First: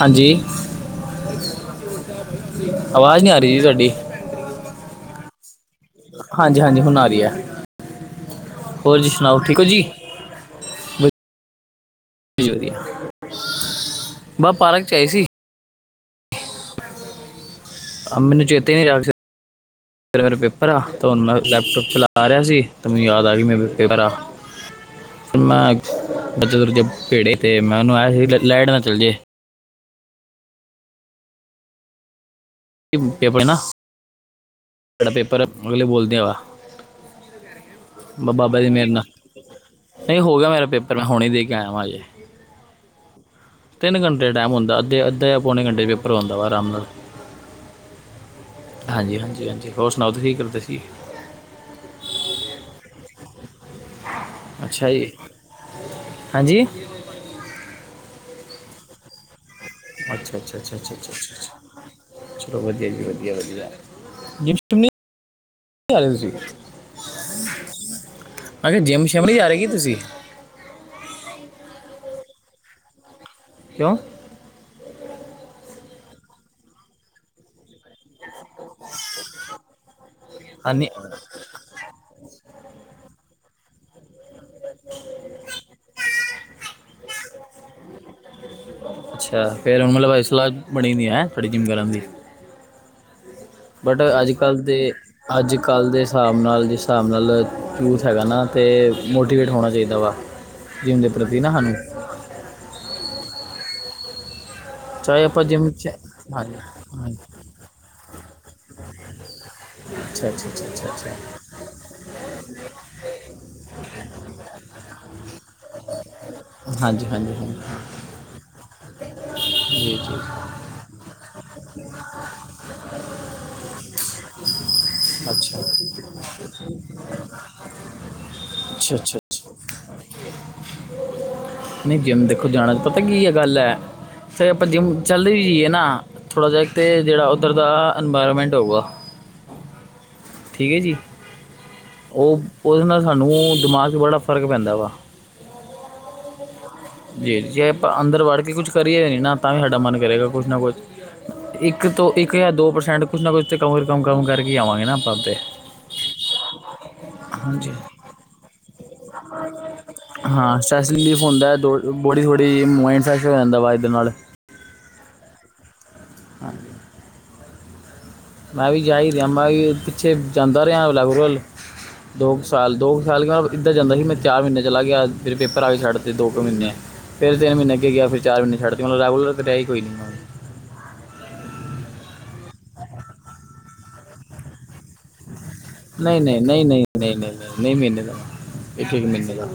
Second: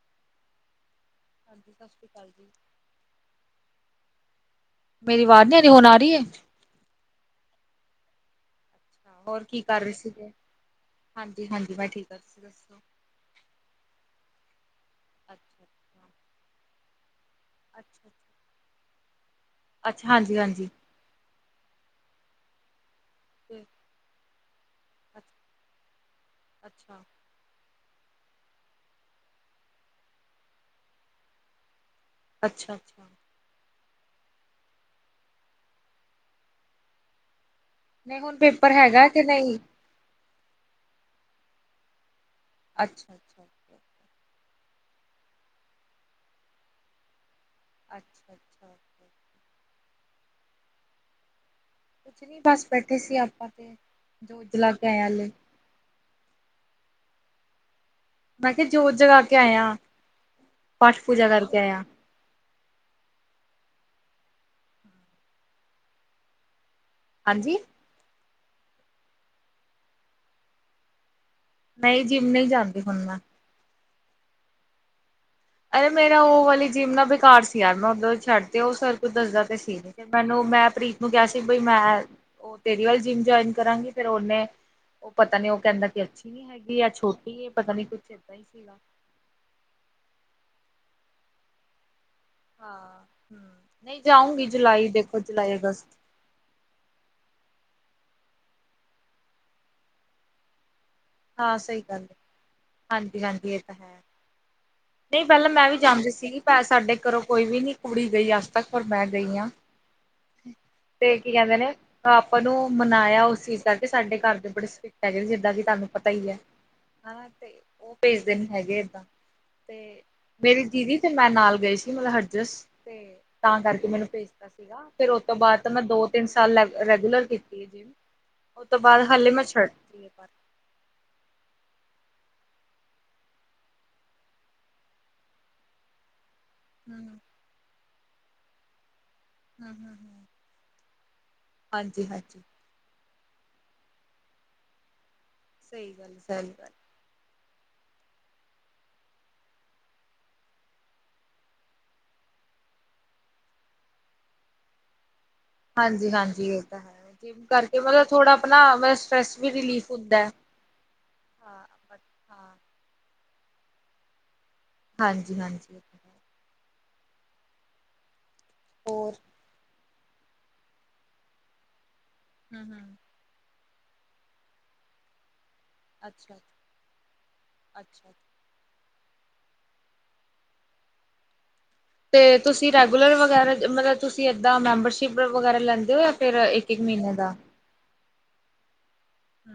ਹਾਂਜੀ। ਹਾਂਜੀ ਸਤਿ ਸ਼੍ਰੀ ਅਕਾਲ ਜੀ। ਅਵਾਜ਼ ਨਹੀਂ ਆ ਰਹੀ ਜੀ ਤੁਹਾਡੀ, ਮੇਰੀ ਆਵਾਜ਼ ਨੀ ਆ ਰਹੀ ਹੁਣ ਆ ਰਹੀ ਏ। ਹਾਂਜੀ -ਹਾਂਜੀ ਹੁਣ ਆ ਰਹੀ ਹੈ। [inaudible] ਹੋਰ ਠੀਕ ਕੀ ਹੋ ਕਰ ਜੀ ਰਹੇ ਸੀਗੇ। ਵਧੀਆ ਹਾਂਜੀ- ਹਾਂਜੀ। ਬਾ ਠੀਕ ਆ। ਤੁਸੀਂ ਦੱਸੋ? ਬ ਪਾਰਕ ਚਾਏ ਸੀ। ਅੱਛਾ ਅੱਛਾ ਅੱਛਾ ਮੈਨੂੰ ਚੇਤੇ ਨੀ ਜਾਗ ਫ ਅੱਛਾ ਮੇਰੇ ਹਾਂਜੀ ਪੇਪਰ ਹਾਂਜੀ। ਆ ਤਾਨੂੰ ਲੈਪਟੋਪ ਚਲਾ ਰਿਹਾ ਸੀ। ਤਾਂ ਮੈਨੂੰ ਯਾਦ ਆ ਗਈ। ਤੇ ਮੇਰੇ ਪੇਪਰ ਆ ਅੱਛਾ ਮਾਗ ਦਜੇ ਦੁਰਜੇ ਅੱਛਾ ਭੇੜੇ ਤੇ ਮੈਂ ਨਹਾ ਆਇਆ ਸੀ। ਲਾਈਟ ਨਾ ਚੱਲ ਜੇ ਅੱਛਾ ਅੱਛਾ ਪੇਪੜ ਨਾ [unintelligible] ਬੜਾ ਪੇਪਰ ਹੈ। ਅਗਲੇ ਬੋਲਦੇ ਵ ਨਹੀਂ ਹੁਣ ਬਾਬਾ ਦੀ ਪੇਪਰ ਮੇਰੇ ਨਾਲ, ਹੈਗਾ ਕਿ ਨਹੀਂ। ਨਹੀਂ ਹੋ ਗਿਆ। ਮੈਂ ਪੇਪਰ ਮੈਂ ਹੁਣੇ ਦੇ ਕੇ ਆਇ ਵਾਂ ਹਜੇ। ਅੱਛਾ -ਅੱਛਾ ਪੌਨ ਘੰਟੇ ਦਾ ਟਾਈਮ ਹੰਦਾ ਅਧ- ਅੱਧ ਜਾਂ ਪੌਣੇ ਘੰਟੇ ਦੇ ਪੇਪਰ ਆਂ ਆਰਾਮ ਨਾਲ ਅੱਛਾ- ਅੱਛਾ। ਕੀ ਹੋਰ ਸੁਣਾਓ, ਤੁਸੀਂ ਕੀ ਕਰਦੇ ਸੀ। ਕੁਛ ਨੀ ਬਸ ਬੈਠੇ ਸੀ। ਆਪਾਂ ਤੇ ਦਜਲਾਗ ਅੱਛਾ ਆੇ ਜੀ [unintelligible] ਮੈਂ ਕਿਹਾ, ਜੋਤ ਜਗਾ ਕੇ ਆਇਆ। ਅੱਛਾ- ਅੱਛਾ- ਅੱਛਾ - ਪਾਠ ਪੂਜਾ ਕਰਕੇ ਅ ਆਇਆ। ਚਲੋ ਵਧੀਆ ਜੀ, ਵਧੀਆ- ਵਧੀਆ [unintelligible] ਗਿਸੀ ਹਾਂਜੀ। ਹਾਂਜੀ। ਜਿੰਮ- ਸ਼ਿਮ ਨਹੀਂ ਜਾ ਰਹੇ ਕੀ ਤੁਸੀਂ? ਨਹੀਂ, ਜਿਮ ਨਹੀਂ ਜਾਂਦੀ। ਹੁਣ ਮੈਂ ਕਿਉਂ? ਯ ਮੇਰਾ ਉਹ ਵਾਲੀ ਜਿੰਮ ਨਾਲ ਬੇਕਾਰ ਸੀ। ਯਾਰ ਮੈਂ ਉਧਰ ਛੱਡ ਤੇ ਉਹ ਸਰ ਕੁੱਝ ਦੱਸਦਾ ਤੇ ਸੀ। ਨ ਫਿਰ ਮੈਨੂੰ ਮੈਂ ਹਾਂਜੀ ਪ੍ਰੀਤ ਨੂੰ ਕਿਹਾ ਸੀ। ਬਈ ਮੈਂ ਉਹ ਤੇਰੀ ਵੱਲ ਜਿੰਮ ਜੁਆਇਨ ਕਰਾਂਗੇ ਉਹਨੇ, ਉਹ ਪਤਾ ਨੀ ਉਹ ਕਹਿੰਦਾ ਕਿ ਅੱਛੀ ਨੀ ਹੈਗੀ ਆ ਛੋਟੀ ਹੈ। ਪਤਾ ਨੀ ਕੁਛ ਏਦਾਂ ਹੀ ਸੀਗਾ। ਬਣੀਦੀਆਂ ਸਾਡੀੇ ਜਿੰਮ ਕਰਨ ਦੀ ਹਾਂ ਹੂੰ ਨਹੀਂ ਬਟ ਅੱਜ ਜਾਊਂਗੀ ਕੱਲ੍ਹ ਜੁਲਾਈ ਦੇ ਦੇਖੋ ਜੁਲਾਈ ਅੱਜ ਅਗਸਤ ਕੱਲ੍ਹ ਦੇ ਹਿਸਾਬ ਨਾਲ ਜਿਸ ਹਿਸਾਬ ਨਾਲੂ ਹੈਗਾ ਨਾ ਅਤੇ ਮੋਟੀਵੇਟ ਹੋਣਾ ਚਾਹੀਦਾ ਵਾ ਜਿਮ ਦੇ ਪ੍ਰਤੀ ਨਾ ਹਾਂ ਸਾਨੂੰ ਸਹੀ ਗੱਲ ਹੈ ਹਾਂਜੀ ਹਾਂਜੀ ਹ ਚਾਹੇ ਨਹੀਂ ਆਪਾਂ ਪਹਿਲਾਂ ਜਿਮ ਮੈਂ ਵੀ ਚ ਜਾਂਦੀ ਸੀ ਹਾਂਜੀ ਸਾਡੇ ਹਾਂਜੀ। ਘਰੋਂ ਕੋਈ ਵੀ ਨੀ ਕੁੜੀ ਗਈ ਅੱਜ ਤੱਕ ਪਰ ਮੈਂ ਗਈ ਹਾਂ ਅੱਛਾ ਅੱਛਾ ਅੱਛਾ ਅੱਛਾ ਤੇ ਕੀ ਕਹਿੰਦੇ ਨੇ ਆਪਪ ਨੂੰ ਮਨਾਇਆ ਉਸ ਚੀਜ਼ ਕਰਕੇ ਸਾਡੇ ਘਰ ਦੇ ਬੜੇ ਸਿਕਟ ਹੈਗੇ ਜਿੱਦਾਂ ਕਿ ਤੁਹਾਨੂੰ ਪਤਾ ਹੀ ਹੈਾ ਅੱਛਾ ਹਾਂਜੀ ਹਾਂਜੀ ਤੇ ਹਾਂਜੀ ਉਹ ਭੇਜਦੇ ਨੀ ਹੈਗੇ ਏਦਾਂ ਜੀ ਤੇ ਜੀ ਮੇਰੀ ਦੀਦੀ ਤੇ ਮੈਂ ਨਾਲ ਗਈ ਸੀ ਮਤਲਬ ਹਰਜਸ ਤੇ ਤਾਂ ਕਰਕੇ ਮੈਨੂੰ ਭੇਜਤਾ ਸੀ ਫੇਿਰ ਉਹ ਤੋਂ ਅੱਛਾ ਬਾਅਦ ਮੈਂ ਅੱਛਾ ਦੋ ਤਿੰਨ ਸਾਲ ਰੈਗੂਲਰ ਕੀਤੀ ਹੈ ਜਿੰਮ ਉਹ ਤੋਂ ਅੱਛਾ ਬਾਅਦ ਹਾਲੇ ਅੱਛਾ ਮੈਂ ਛੱਡ ਅ ਨਹੀਂ ਜਿੰਮ ਦੇਖੋ ਜਾਣਾ ਪਤਾ ਕੀ ਹੈ ਗੱਲ ਹੈ ਫਿਰ ਆਪਾਂ ਜਿੰਮ ਚੱਲਦੇ ਵੀ ਜਾਈਏ ਨਾ ਥੋੜ੍ਹਾ ਜਾਗਤ ਹਮ ਜਿਹੜਾ ਉੱਧਰ ਦਾ ਇਨਵਾਇਰਮੈਂਟ ਹੋਊਗਾ ਹਮ ਹਮ ਹਮ ਠੀਕ ਹੈ ਜੀ ਉਹ ਉਹਦੇ ਨਾਲ ਸਾਨੂੰ ਦਿਮਾਗ ਚ ਬੜਾ ਫਰਕ ਪੈਂਦਾ ਵਾ ਸਹੀ ਗੱਲ ਸਹੀ ਗੱਲ ਜੀ ਜੇ ਆਪਾਂ ਅੰਦਰ ਵੜ ਕੇ ਕੁਛ ਕਰੀਏ ਨਹੀਂ ਨਾ ਤਾਂ ਵੀ ਸਾਡਾ ਮਨ ਕਰੇਗਾ ਕੁਛ ਨਾ ਕੁਛ ਇੱਕ ਤੋਂ ਇੱਕ ਜਾਂ ਦੋ ਪ੍ਰਸੈਂਟ ਕੁਛ ਨਾ ਕੁਛ ਤਾਂ ਕਮ ਰਕਮ ਕਮ ਕਰਕੇ ਹੀ ਆਵਾਂਗੇ ਨਾ ਆਪਾਂ ਉਤੇ ਹਾਂਜੀ ਹਾਂਜੀ ਇਹ ਤਾਂ ਹੈ ਜਿੰਮ ਹਾਂਜੀ ਕਰਕੇ ਮਤਲਬ ਥੋੜਾ ਆਪਣਾ ਮੈਂ ਹਾਂ ਸੈਸਲੀਫ ਹੁੰਦਾ ਹਾਂ ਬੋੜੀ ਹਾਂ ਥੋੜੀ ਮੰਟ ਫੈਸ਼ ਹੋ ਜਾਂਦਾ ਵਾ ਇਹਦੇ ਨਾਲ ਹਾਂਜੀ ਹਾਂਜੀ ਮੈਂ ਵੀ ਜਾਈ ਹੋਰ ਅਮ ਵੀ ਪਿੱਛੇ ਜਾਂਦਾ ਰਿਹਾ ਬਲੈਬ ਕੋਲ ਦੋ ਕੁ ਹਮ ਸਾਲ ਦੋ ਹਮ ਕੁ ਸਾਲ ਇੱਦਾਂ ਜਾਂਦਾ ਸੀ ਮੈਂ ਚਾਰ ਮਹੀਨੇ ਚਲਾ ਗਿਆ ਫਿਰ ਪੇਪਰਾਂ ਛੱਡਤੇ ਦੋ ਅੱਛਾ ਕੁ ਮਹੀਨੇ ਫਿਰ ਤਿੰਨ ਮਹੀਨੇੱ ਗਿਆ ਅੱਛਾ ਅੱਛਾ ਫਿਰ ਚਾਰ ਮਹੀਨੇ ਛੱਡਤੇ ਮਲ ਰਾਹੁਲ ਰ ਤਾਂ ਡਹੀ ਕੋਈ ਨ ਮ ਅਤੇ ਤੁਸੀਂ ਰੈਗੂਲਰ ਵਗੈਰਾ ਮਤਲਬ ਤੁਸੀਂ ਇੱਦਾਂ ਮੈਂਬਰਸ਼ਿਪ ਵਗੈਰਾ ਲੈਂਦੇ ਹੋ ਜਾਂ ਨਹੀਂ ਫਿਰ ਨਹੀਂ ਨਹੀਂ ਇੱਕ ਨਹੀਂ ਨਹੀਂ ਨਹੀਂ ਨਹੀਂ ਨਹੀਂ ਮਹੀਨੇ ਇੱਕ ਇੱਕ ਮਹੀਨੇ ਦਾ ਹ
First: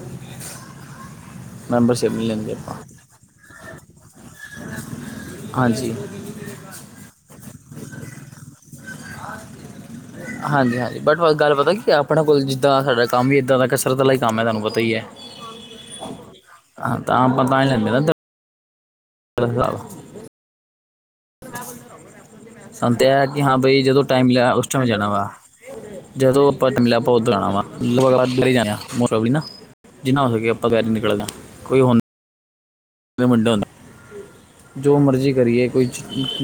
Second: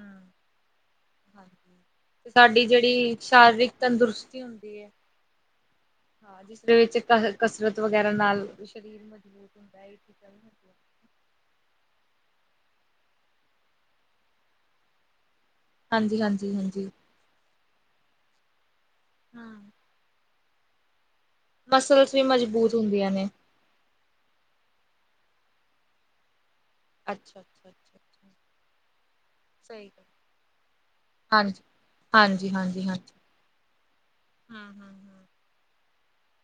ਹਾਂਜੀ ਮੈਂਬਰਸ਼ਿਪ ਨਹੀਂ ਤੇ ਲੈਂਦੇ ਸਾਡੀ ਆਪਾਂ ਜਿਹੜੀ ਸ਼ਾਰੀਰਿਕ ਤੰਦਰੁਸਤੀ ਹੁੰਦੀ ਹੈ ਹਾਂਜੀ ਹਾਂ ਜਿਸਦੇ ਵਿੱਚ ਕ ਕਸਰਤ ਵਗੈਰਾ ਨਾਲ ਸਰੀਰ ਮਜ਼ਬੂਤ ਹੁੰਦਾ ਹੈ ਹਾਂਜੀ ਹਾਂਜੀ ਬਟ ਗੱਲ ਪਤਾ ਕੀ ਹੈ ਆਪਣੇ ਕੋਲ ਜਿੱਦਾਂ ਸਾਡਾ ਕੰਮ ਹੀ ਇਏਦਾਂ ਦਾ ਕਸਰਤ ਵਾਲਾ ਹੀ ਕੰਮ ਹੈ ਤੁਹਾਨੂੰ ਪਤਾ ਹੀ ਹੈ ਹਾਂਜੀ ਹਾਂਜੀ ਹਾਂਜੀ ਪ ਮੇਦਾ ਹ ਮਸਲਸ ਵੀ ਮਜ਼ਬੂਤ ਸੁਣਤ ਹੁੰਦੀਆਂ ਹੈ ਨੇ ਕਿ ਹਾਂ ਬਈ ਜਦੋਂ ਟਾਈਮ ਲਿਆ ਉਸ ਟਾਈਮ ਜਾਣਾ ਵਾ ਜਦੋਂ ਪਤਲਾ ਪਤ ਅੱਛਾ ਜਾਣਾ ਵਾ ਅੱਛਾ ਅੱਛਾ ਜਾਣਾ ਬ ਅੱਛਾ [unintelligible] ਪ੍ਰਲੀ ਨਾ ਸਹੀ ਗੱਲ ਜਿੰਨਾ ਹੋ ਸਕੇ ਆਪਾਂ ਗੈਰ ਨਿਕਲਗਾ ਕੋਈ ਹੋਣ ਨਹੀਂ ੀ ਹਾਂਜੀ ਹਾਂਜੀ ਮਲੀਮੰਡਨ ਹਮ ਹਮ ਜੋ ਹਮ ਮਰਜ਼ੀ ਕਰੀਏ ਕੋਈ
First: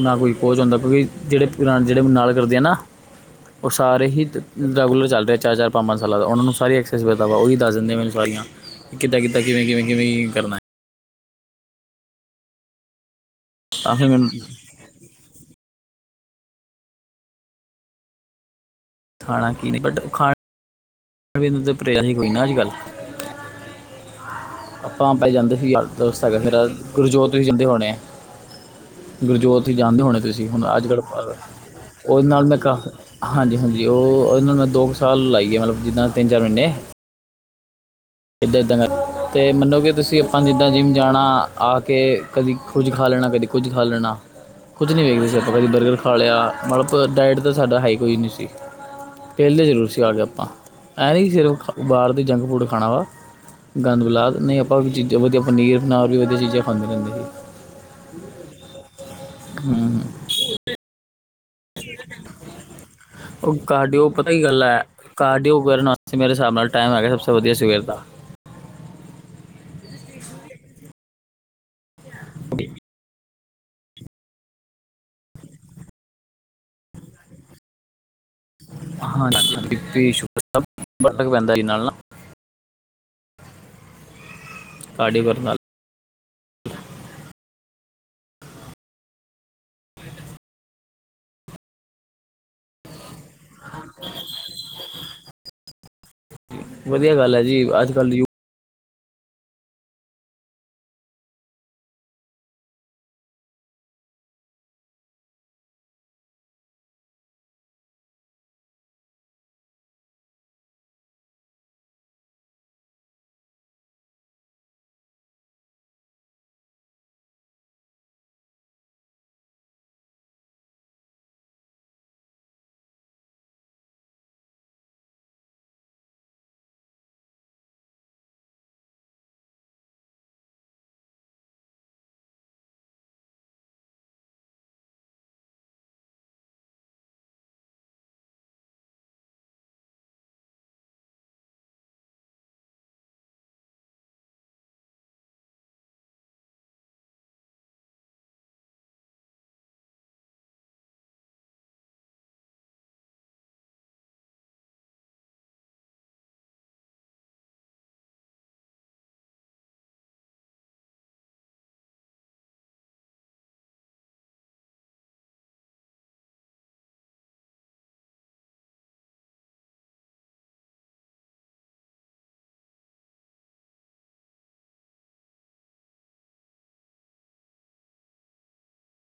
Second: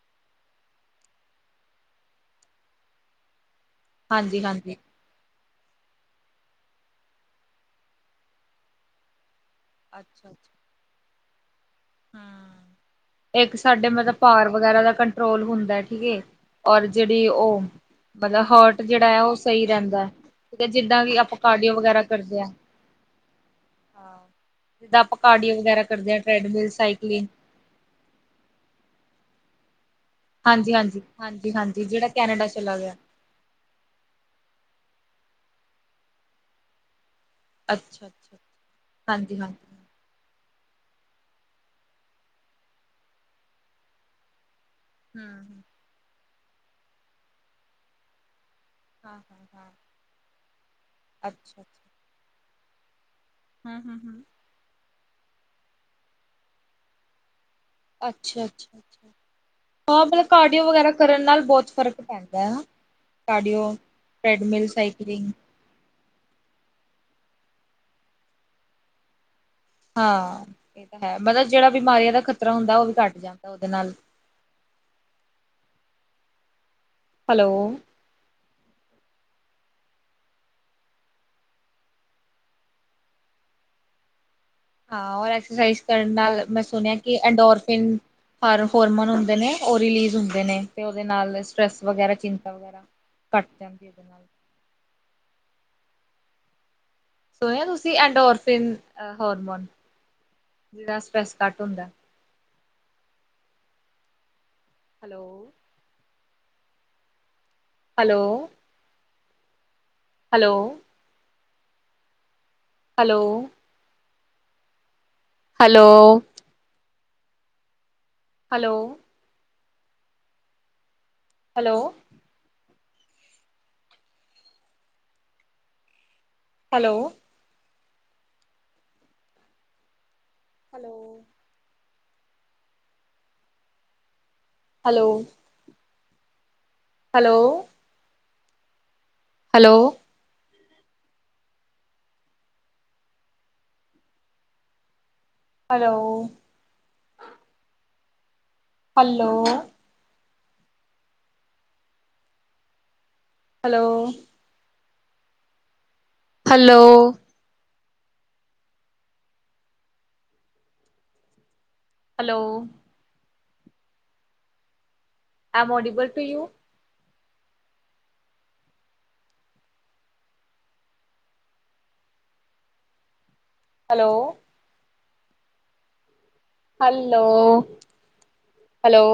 ਨਾ ਕੋਈ ਖੋਚ ਹੁੰਦਾ ਕਿਉਂਕਿ ਜਿਹੜੇ ਜਿਹੜੇ ਨਾਲ ਕਰਦੇ ਆ ਨਾ ਉਹ ਸਾਰੇ ਹੀ ਹਾਂਜੀ ਹਾਂਜੀ ਰੈਗੂਲਰ ਚੱਲ ਰਿਹਾ ਚਾਰ ਚਾਰ ਪੰਜ ਪੰਜ ਸਾਲਾਂ ਦਾ ਉਹਨਾਂ ਨੂੰ ਸਾਰੀ ਐਕਸੈਸ ਮਿਲਦਾ ਵਾਹੀ ਦੱਸਿੰਦੇ ਮੈਨੂੰ ਸਾਰ ਕਿੱਦਾਂ ਕਿਦਾਂ ਕਿਵੇਂ ਕਿਵੇਂ ਕਿਵੇਂ ਅੱਛਾ ਕਰਨਾ ਹੈ ਅੱਛਾ ਹਮ ਇੱਕ ਸਾਡੇ ਤਾਂ ਫਿਰ ਮਤਲਬ ਮੈਨੂੰ ਪਾਰ ਵਗੈਰਾ ਦਾ ਕੰਟਰੋਲ ਹੁੰਦਾ ਹੈ ਠੀਕ ਹੈ ਔਰ ਜਿਹੜੀ ਉਹ ਮਤਲਬ ਹੋਟ ਜਿਹੜਾ ਹੈ ਉਹ ਖਾਣਾ ਸਹੀ ਕੀ ਨਹੀਂ ਬਟ ਰਹਿੰਦਾ ਹੈ ਖਾਣ ਤੇ ਜਿੱਦਾਂ ਕਿ ਆਪਾਂ ਪੀਣ ਨੂੰ ਤਾਂ ਕਾਰਡੀਓ ਵਗੈਰਾ ਪ੍ਰੇਰਾ ਹੀ ਕੋਈ ਕਰਦੇ ਨਾ ਹਾਂ ਅੱਜ ਕੱਲ੍ਹ ਹਾਂ ਜਿੱਦਾਂ ਆਪਾਂ ਪਹਿਲੇ ਜਾਂਦੇ ਕਾਰਡੀਓ ਸੀ ਵਗੈਰਾ ਯਾਰ ਕਰਦੇ ਹਾਂ ਦੋਸਤ ਹੈਗਾ ਮੇਰਾ ਟ੍ਰੈਡਮਿਲ ਸਾਈਕਲਿੰਗ ਗੁਰਜੋਤ ਵੀ ਜਾਂਦੇ ਹੋਣੇ ਹੈੁਰ ਜੋਥ ਜਾਂਦੇ ਹੋਣੇ ਤੁਸੀਂ ਹੁਣ ਹਾਂਜੀ ਅੱਜ ਹਾਂਜੀ ਕੱਲ੍ਹ ਹਾਂਜੀ ਹਾਂਜੀ ਜਿਹੜਾ ਉਹਦੇ ਨਾਲ ਕੈਨੇਡਾ ਮੈਂ ਚਲਾ ਕਾਫ ਗਿਆ ਹਾਂਜੀ ਹਾਂਜੀ ਉਹ ਉਹਦੇ ਨਾਲ ਮੈਂ ਦੋ ਕੁ ਸਾਲ ਲਾਈ ਹੈਲੋ ਜਿੱਦਾਂ ਤਿੰਨ ਚਾਰ ਮਹੀਨੇ ਅੱਛਾ ਅੱਛਾ ਇੱਦਾਂ ਇੱਦਾਂ ਦਾ ਹਾਂਜੀ ਅਤੇ ਹਾਂਜੀ ਮੰਨੋ ਕਿ ਤੁਸੀਂ ਆਪਾਂ ਜਿੱਦਾਂ ਜਿੰਮ ਜਾਣਾ ਆ ਕੇ ਕਦੀ ਕੁਝ ਖਾ ਲੈਣਾ ਕਦੀ ਕੁਝ ਖਾ ਲੈਣਾ ਕੁਛ ਨਹੀਂ ਵੇਖਦੇ ਸੀ ਆਪਾਂ ਹਮ ਕਦੀ ਬਰ ਖਾ ਲਿਆ ਮਤਲਬ ਡਾਇਟ ਤਾਂ ਸਾਡਾ ਹਾਈ ਕੋਈ ਨਹੀਂੀ ਸੀ ਹਾਂ ਹਾਂ ਪਹਿਲੇਲੇ ਹਾਂ ਜ਼ਰੂਰ ਸੀ ਆ ਗ ਆਪਾਂ ਐ ਨ ਅੱਛਾ ਸਿਰਫ ਅੱਛਾ ਬਾਹਰ ਦੀ ਜੰਕ ਫੂਡ ਖਣਾ ਵ ਹਮ ਹਮ ਗੰਦ ਹਮ ਬੁਲਾ ਨਹੀਂ ਆਪਾਂ ਅਤੇ ਵਧੀਆ ਪਨੀਰ ਫਨਰ ਵੀ ਵਧੀਆ ਚੀਜ਼ਾਂ ਖਾਂਦੀਦੇ ਰਹਿੰਦੇ ਸੀ ਅੱਛਾ ਅੱਛਾ ਅੱਾ ਹੂੰ ਹਾਂ ਮਤਲਬ ਕਾਰਡੀਓ ਵਗੈਰਾ ਕਰਨ ਨਾਲ ਬਹੁਤ ਫ਼ਰਕ ਪੈਂਦਾ ਹੈ ਉਹ ਕਾਰਡੀਓ ਪਤਾ ਹੀ ਗੱਲ ਟ੍ਰੈਡਮਿਲ ਹੈ ਸਾਈਕਲਿੰਗ ਕਾਰਡੀਓ ਸੀ ਮੇਰੇ ਹਿਸਾਬ ਨਾਲ ਟਾਈਮ ਹੈਗਾ ਸ ਤਾਂ ਵਧੀਆ ਸਵੇਰ ਦਾ ਹਾਂ ਇਹ ਤਾਂ ਹੈ ਮਤਲਬ ਜਿਹੜਾ ਬਿਮਾਰੀਆਂ ਦਾ ਖ਼ਤਰਾ ਹੁੰਦਾ ਉਹ ਵੀ ਘੱਟ ਜਾਂਦਾ ਉਹਦੇ ਨਾਲ ਹੈਲੋ ਹਾਂੀੀ ਸ਼ ਸ ਬੜ ਪੈਂਦਾ ਜੀ ਨਾਲ ਨਾ ਕਾਰਡੀਓ ਹਾਂਰ ਕਰਨ ਨਾਲ ਐਕਸਰਸਾਈਜ਼ ਕਰਨ ਨਾਲ ਮੈਂ ਸੁਣਿਆ ਕਿ ਅਡੋਰਫਿਨ ਹੋਰਮੋਨ ਨੇ ਉਹ ਰਿਲੀਜ਼ ਹੁੰਦੇ ਨੇ ਤੇ ਉਹਦੇ ਨਾਲ ਸਟਰ੍ਰੈਸ ਵਗੈਰਾ ਚਿੰਤਾ ਵਗੈਰਾ ਘੱਟ ਜਾਂਦੀ ਉਹਦੇ ਨਾਲ ਵਧੀਆ ਗੱਲ ਹੈ ਜੀ ਸੁਣਿਆ ਅੱਜ ਤੁਸੀਂ ਕੱਲ੍ਹ ਯ ਐਂਡੋਰਫਿਨ ਹੋਰਮੋਨ [unintelligible] ਸਟਾਰਟ ਹੁੰਦਾ। Hello. Hello. Hello. Hello. Hello. Hello. Hello. Hello. Hello. Hello. Hello. Hello. Hello. Hello. Hello. Hello. Hello.,, M ਐਮਮੋਡੀਬਲ to you. Hello. Hello hello.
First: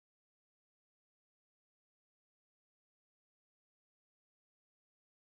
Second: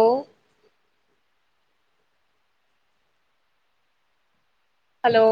Hello.